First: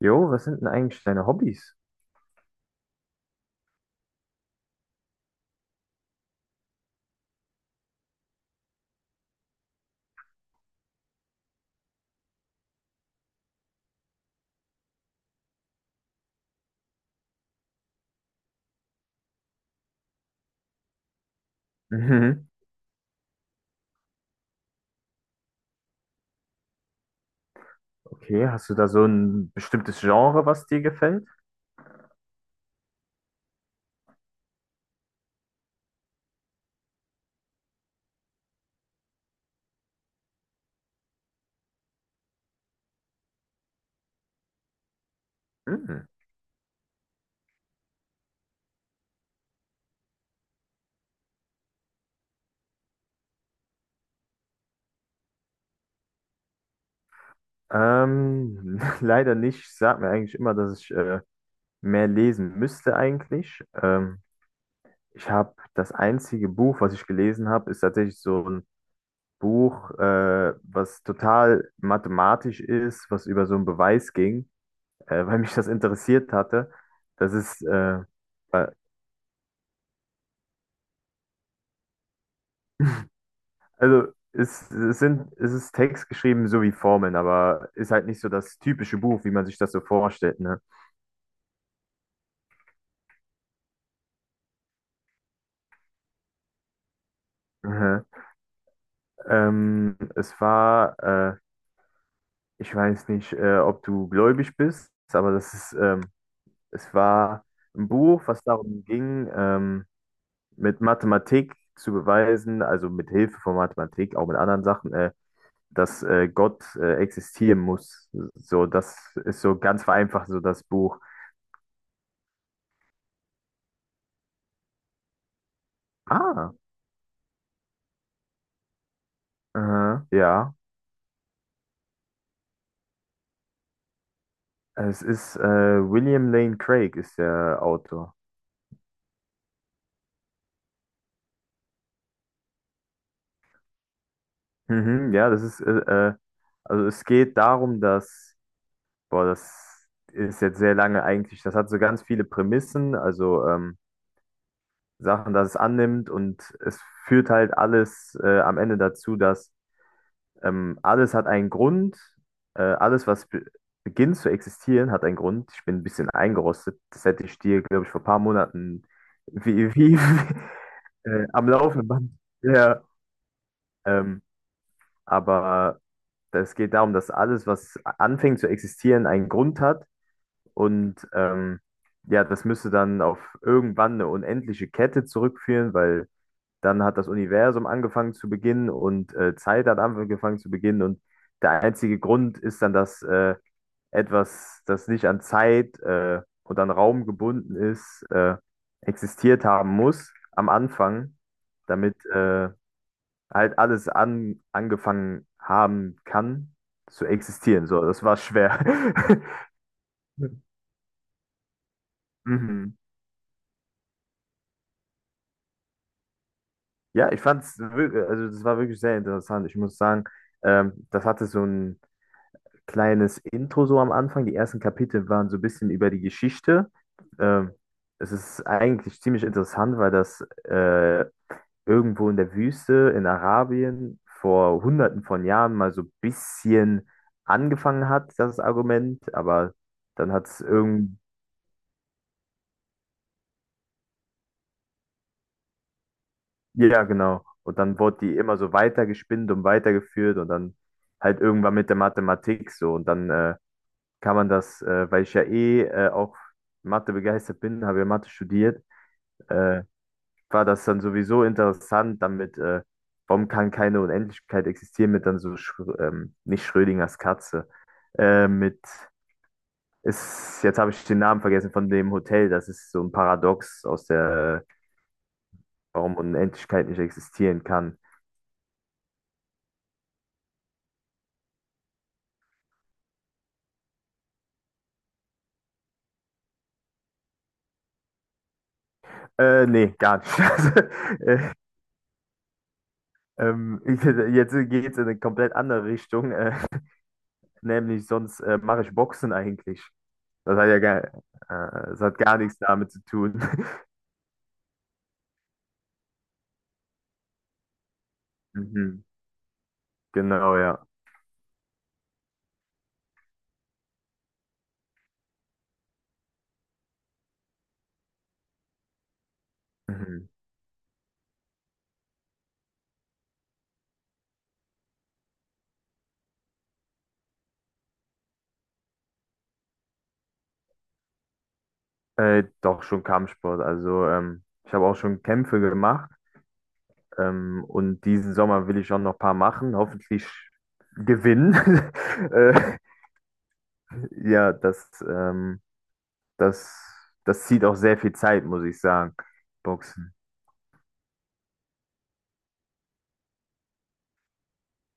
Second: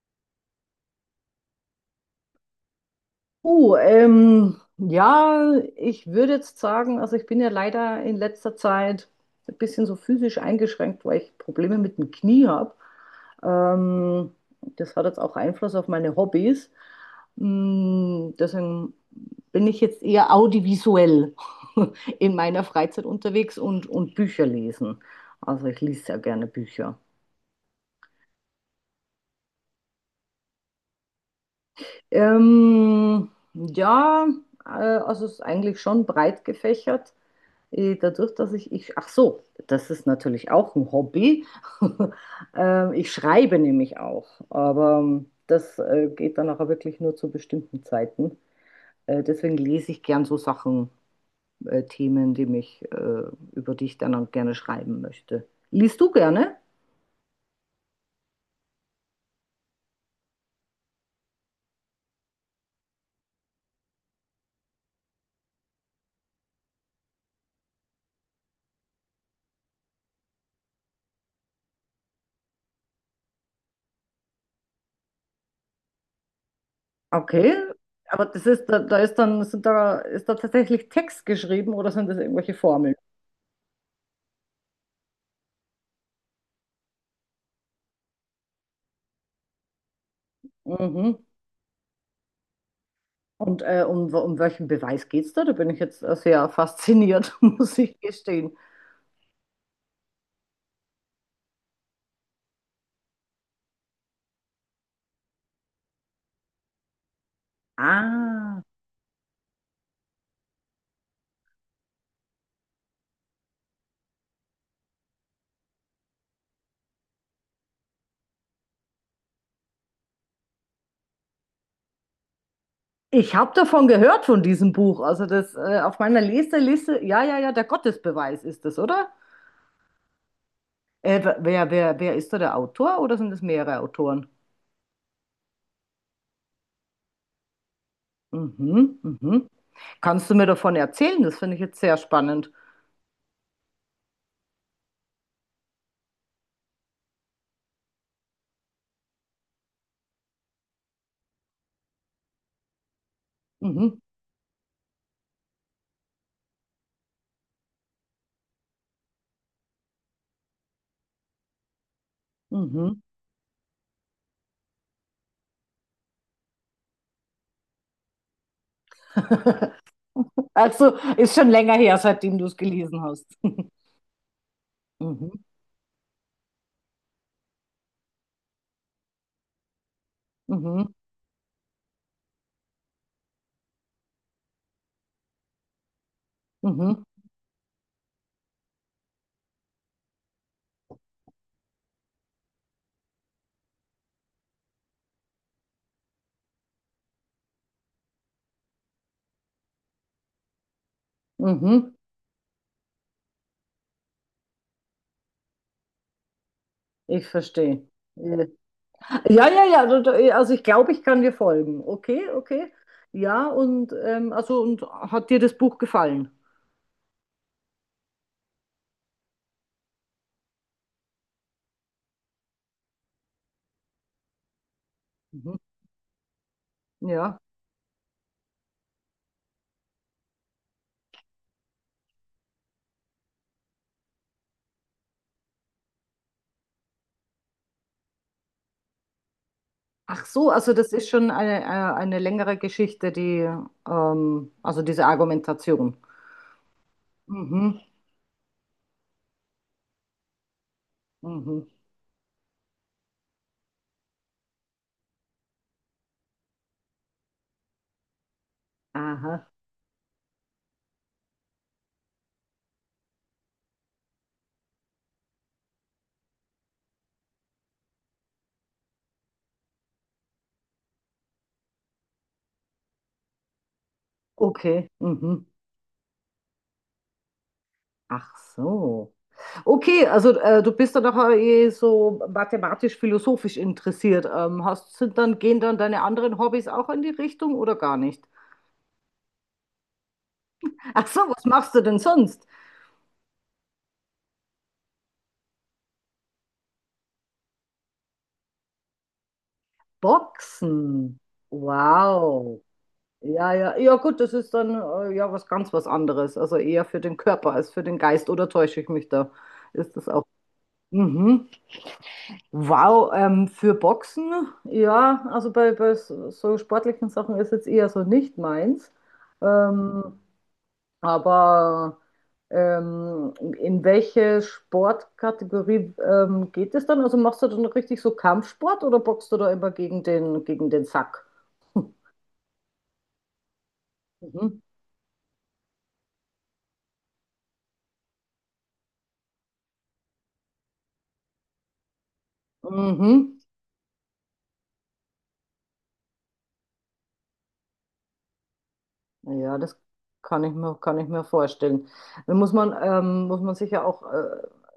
Jo, was sind denn eigentlich deine Hobbys? Oh, ja, ich würde jetzt sagen, also ich bin ja leider in letzter Zeit ein bisschen so physisch eingeschränkt, weil ich Probleme mit dem Knie habe. Ähm, Das hat jetzt auch Einfluss auf meine Hobbys. Deswegen bin ich jetzt eher audiovisuell in Mhm. meiner Freizeit unterwegs und Bücher lesen. Also ich lese sehr gerne Bücher. Okay, hast du da so ein bestimmtes Genre, was dir gefällt? Ja, also es ist eigentlich schon breit gefächert. Dadurch, dass ach so, das ist natürlich auch ein Hobby. Ich schreibe nämlich auch, aber das Mhm. Geht dann auch wirklich nur zu bestimmten Zeiten. Deswegen lese ich gern so Sachen, Themen, die mich, über die ich dann auch gerne schreiben möchte. Liest du gerne? Leider nicht. Ich sag mir eigentlich immer, dass ich mehr lesen müsste eigentlich. Ich habe das einzige Buch, was ich gelesen habe, ist tatsächlich so ein Buch, was total mathematisch ist, was über so einen Beweis ging, weil mich das interessiert hatte. Das Okay, ist aber das ist, äh, da ist dann, sind da, ist da tatsächlich Text geschrieben oder sind das irgendwelche Formeln? Also es sind, es ist Text geschrieben so wie Formeln, aber ist halt nicht so das typische Buch, wie man sich das so vorstellt, ne? Mhm. Und um welchen Beweis geht's da? Da bin ich jetzt sehr fasziniert, muss ich Mhm. gestehen. Ähm, es war, äh, ich weiß nicht, ob du gläubig bist, aber es war ein Buch, was Ah, darum ging, mit Mathematik zu beweisen, also mit Hilfe von Mathematik, auch mit anderen Sachen, dass Gott existieren muss. So, das ist so ganz vereinfacht so das Buch. ich habe davon gehört von diesem Buch. Also das auf meiner Ah, Leseliste, ja, ja, ja, der Gottesbeweis ist das, oder? aha, ja. Wer, wer, wer ist da der Autor oder sind es mehrere Autoren? Es ist William Lane Craig ist der Autor. Mhm, mhm. Kannst du mir davon erzählen? Das finde ich jetzt sehr spannend. Mhm, ja, also es geht darum, dass, boah, das ist jetzt sehr lange eigentlich, das hat so ganz viele Prämissen, also Mhm, Sachen, dass es annimmt und es führt halt alles am Ende dazu, dass alles hat einen Grund, mhm. alles, was be beginnt zu existieren, hat einen Grund. Ich bin ein bisschen eingerostet, das hätte ich dir, glaube ich, vor ein paar Monaten wie, wie, Also ist am schon länger laufenden her, Band. seitdem du es Ja, gelesen hast. Ähm, Mhm, aber es geht darum, dass alles, was anfängt zu existieren, einen Grund hat. mhm, Und ja, das müsste dann auf irgendwann eine unendliche Kette zurückführen, weil dann hat mhm, das Universum angefangen zu beginnen und Zeit hat angefangen zu beginnen. Und der einzige Grund ist dann, dass etwas, das nicht an Zeit und an Raum gebunden ist, existiert haben muss am Anfang, mhm. damit halt alles angefangen haben kann zu Ich existieren. So, verstehe. das war Äh, schwer. Ja, ja, ja, also ich glaube, ich kann dir folgen. Okay, okay. Mhm. Ja, und also und hat dir das Buch gefallen? Ja, ich fand's wirklich, also das war wirklich sehr interessant. Ich muss sagen, das hatte so ein kleines Intro so am Anfang. Die ersten Kapitel waren so ein Mhm. bisschen über die Geschichte. Ja. Ähm, es ist eigentlich ziemlich interessant, weil das irgendwo in der Wüste in Arabien vor hunderten von Jahren mal so ein bisschen angefangen hat, das Argument, aber dann Ach hat es so, also das irgend, ist schon eine längere Geschichte, die also diese Argumentation. ja, genau. Und dann Mhm. wurde die immer so weitergespinnt und weitergeführt und dann halt irgendwann Mhm. mit der Mathematik so. Und dann kann man das, weil ich ja eh auch Mathe begeistert bin, habe ja Mathe studiert, Aha. äh, war das dann sowieso interessant, damit, warum kann keine Unendlichkeit existieren mit dann so, nicht Schrödingers Katze, äh, mit, jetzt habe ich den Namen vergessen von dem Hotel, das ist so ein Paradox aus der, Okay. Mhm. warum Unendlichkeit nicht existieren kann. Ach so. Okay, also du bist dann doch eh so mathematisch-philosophisch interessiert. Hast, sind dann, gehen dann deine anderen Hobbys auch in die Richtung oder gar nicht? Nee, gar nicht. Ach äh, so, was machst du denn sonst? Ich, jetzt geht es in eine komplett andere Richtung, nämlich sonst mache ich Boxen eigentlich. Boxen. Das hat gar nichts Wow. damit zu tun. Ja, ja, ja, gut, das ist dann ja was ganz was anderes. Also eher für den Körper als für den Geist. Oder täusche Mhm, ich mich da? Ist das auch? genau, ja. Mhm. Wow, für Boxen, ja, also bei, bei so sportlichen Sachen ist jetzt eher so nicht meins. Mhm. Ähm, Aber in welche Sportkategorie geht es dann? Also machst du dann richtig so Kampfsport oder boxst du da immer gegen den Sack? Doch schon Kampfsport. Also ich Mhm. habe auch schon Kämpfe gemacht, und diesen Sommer will ich auch noch ein paar machen. Hoffentlich gewinnen. äh, Mhm. ja, das, ähm, das, das zieht auch sehr viel Zeit, muss ich sagen. Ja, das Boxen. Kann ich mir vorstellen. Dann muss man sicher auch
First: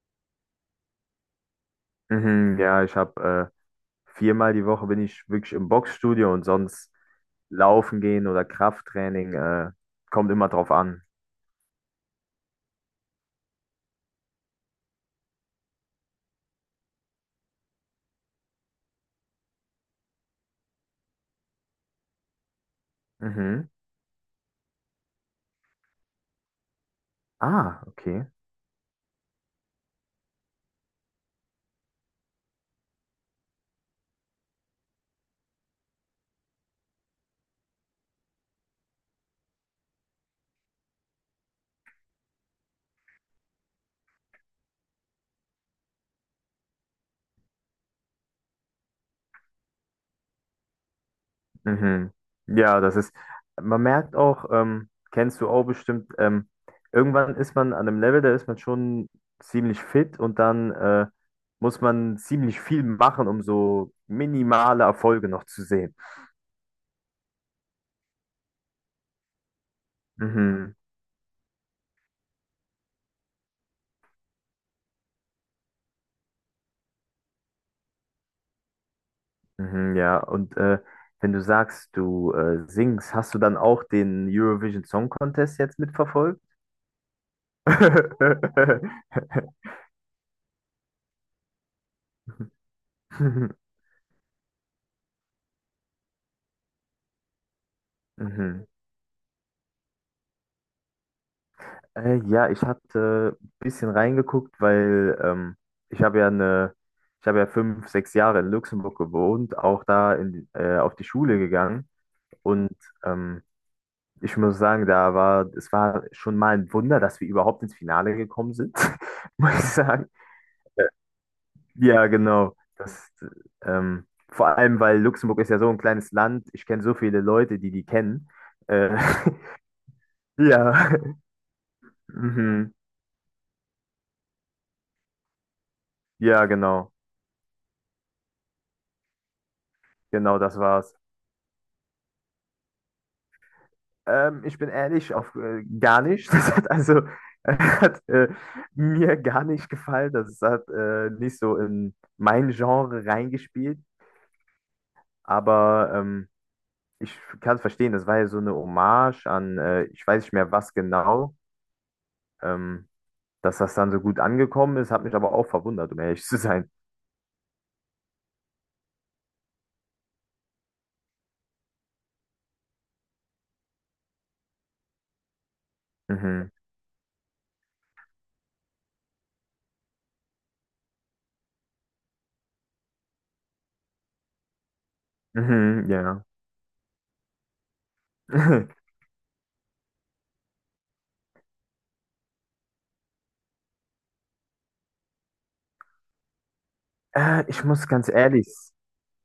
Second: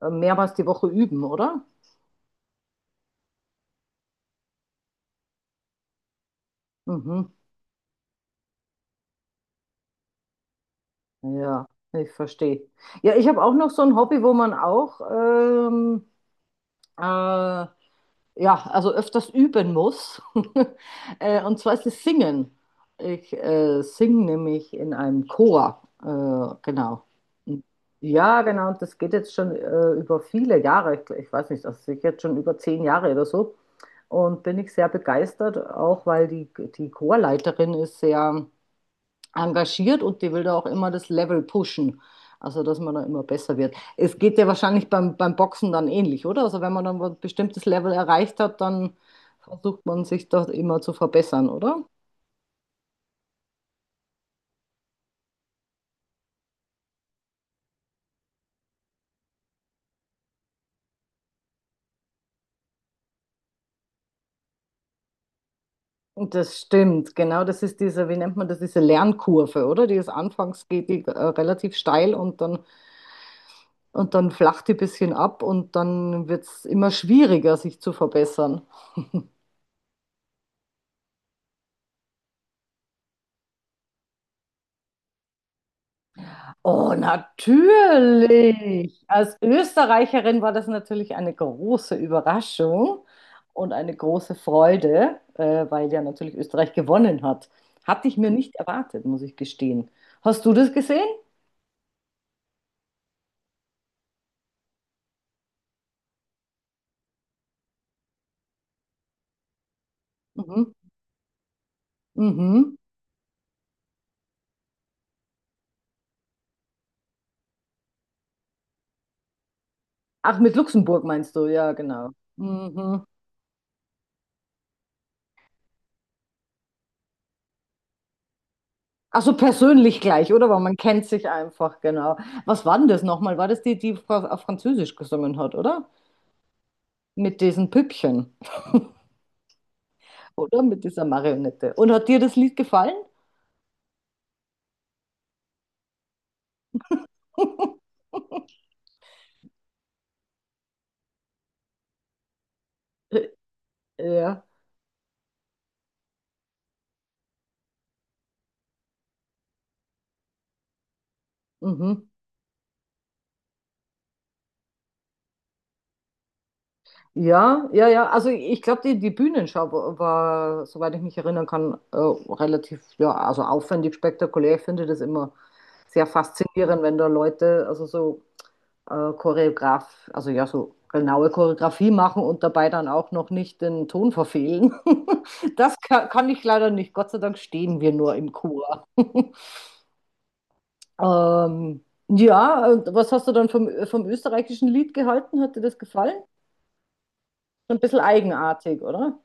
mehrmals die Woche üben, oder? Mhm, ja, ich habe viermal die Woche bin ich wirklich im Boxstudio und sonst Mhm. laufen gehen oder Krafttraining kommt immer drauf an. Ja, ich verstehe. Ja, ich habe auch noch so ein Hobby, wo man auch äh, ja, also öfters üben muss. Und zwar ist es Singen. Ich Mhm. Singe nämlich in einem Chor. Genau. Ah, okay. Ja, genau. Und das geht jetzt schon über viele Jahre. Ich weiß nicht, das ist sicher jetzt schon über 10 Jahre oder so. Und bin ich sehr begeistert, auch weil die, die Chorleiterin ist sehr engagiert und die will da auch immer das Level pushen. Also, dass man da immer besser wird. Es geht ja wahrscheinlich beim, beim Boxen dann ähnlich, oder? Also, wenn man dann ein bestimmtes Level erreicht hat, dann versucht man sich da immer zu verbessern, oder? Mhm. Ja, das ist, man merkt auch, kennst du auch bestimmt, irgendwann ist man an einem Level, da ist man schon ziemlich fit und dann muss man ziemlich viel machen, um so minimale Erfolge noch zu sehen. Und das stimmt, genau. Das ist diese, wie nennt man das, diese Lernkurve, oder? Die ist anfangs Mhm. geht die relativ steil und dann flacht die ein bisschen ab und dann wird es immer schwieriger, sich zu verbessern. Mhm, ja, und wenn du sagst, du singst, hast du dann auch den Eurovision Song Contest jetzt mitverfolgt? Oh, natürlich. Als Österreicherin war das natürlich eine große Überraschung und eine große Freude, weil ja natürlich Österreich gewonnen hat. Hatte ich mir nicht Mhm. erwartet, muss ich gestehen. Hast du das gesehen? Ja, ich hatte ein bisschen reingeguckt, weil ich habe ja eine, ich habe ja fünf, sechs Jahre in Luxemburg gewohnt, auch da Mhm. Auf die Schule gegangen. Und Mhm. ähm, ich muss sagen, da war, es war schon mal ein Wunder, dass wir überhaupt ins Finale gekommen sind, muss ich sagen. Ach, mit Luxemburg meinst du? Ja, Ja, genau. genau. Mhm. Vor allem, weil Luxemburg ist ja so ein kleines Land. Ich kenne so viele Leute, die kennen. Äh, Ach so, persönlich gleich, oder? ja, Weil man kennt sich einfach, genau. Was mhm. war denn das nochmal? War das die, die auf Französisch gesungen hat, oder? Ja, genau. Mit diesen Püppchen. Genau, das Oder? Mit war's. dieser Marionette. Und hat dir das Lied gefallen? Ich bin ehrlich, auf gar nicht. Das hat hat mir gar nicht gefallen. Das hat nicht so in mein Genre reingespielt. Ja. Aber ich kann es verstehen. Das war ja so eine Hommage an, ich weiß nicht mehr was genau, Mhm. ähm, dass das dann so gut angekommen ist. Hat mich aber auch verwundert, um ehrlich zu sein. Ja, ja, ja. Also ich glaube, die, die Bühnenschau war, soweit ich mich erinnern kann, relativ, ja, also aufwendig, spektakulär. Ich finde das immer sehr Mhm. faszinierend, wenn da Leute, also so Choreograf, also ja, so genaue Choreografie machen und dabei dann auch noch nicht den Ton verfehlen. Das Mhm, kann, ja. kann ich leider nicht. Gott sei Dank stehen wir nur im Chor. Ja, und was hast du dann vom, vom österreichischen Lied gehalten? Hat dir das gefallen? Ich So ein muss bisschen ganz ehrlich. eigenartig, oder?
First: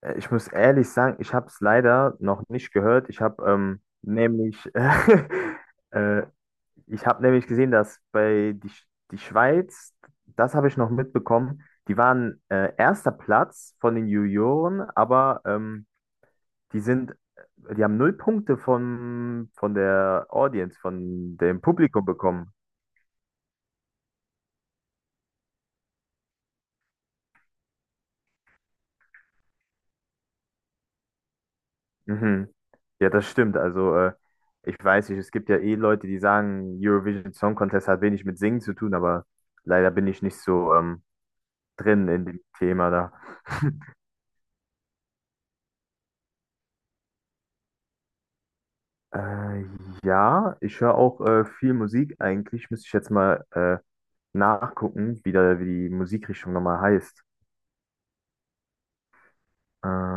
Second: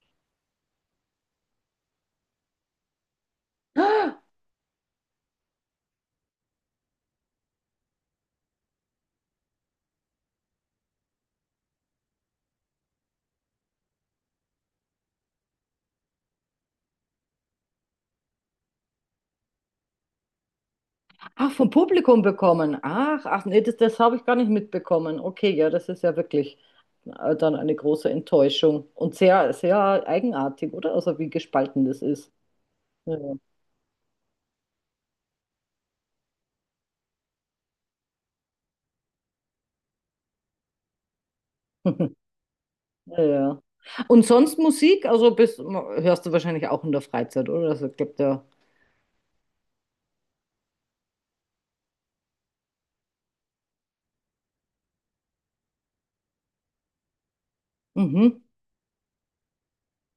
Ich muss ehrlich sagen, ich habe es leider noch nicht gehört. Ich habe ich habe nämlich gesehen, dass die Schweiz, das habe ich noch mitbekommen, die waren erster Platz von den Junioren, aber die sind, die haben null Punkte von der Audience, von Ach, dem vom Publikum Publikum bekommen. bekommen. Ach, ach nee, das, das habe ich gar nicht mitbekommen. Okay, ja, das ist ja wirklich dann eine große Enttäuschung und sehr, sehr eigenartig, oder? Also wie gespalten das ist. Mhm. Ja, Ja. das stimmt. Also ich weiß nicht, es gibt ja eh Leute, die sagen, Eurovision Song Contest hat wenig mit Singen zu tun, aber leider bin ich nicht so drin in dem Thema da. Ja, ja. Und sonst Musik, also bist, hörst du wahrscheinlich auch in der Freizeit, oder? Also, ich glaube, der. Äh, ja, ich höre auch viel Musik eigentlich. Müsste ich jetzt mal nachgucken, wie die Musikrichtung nochmal heißt. Mhm. Äh,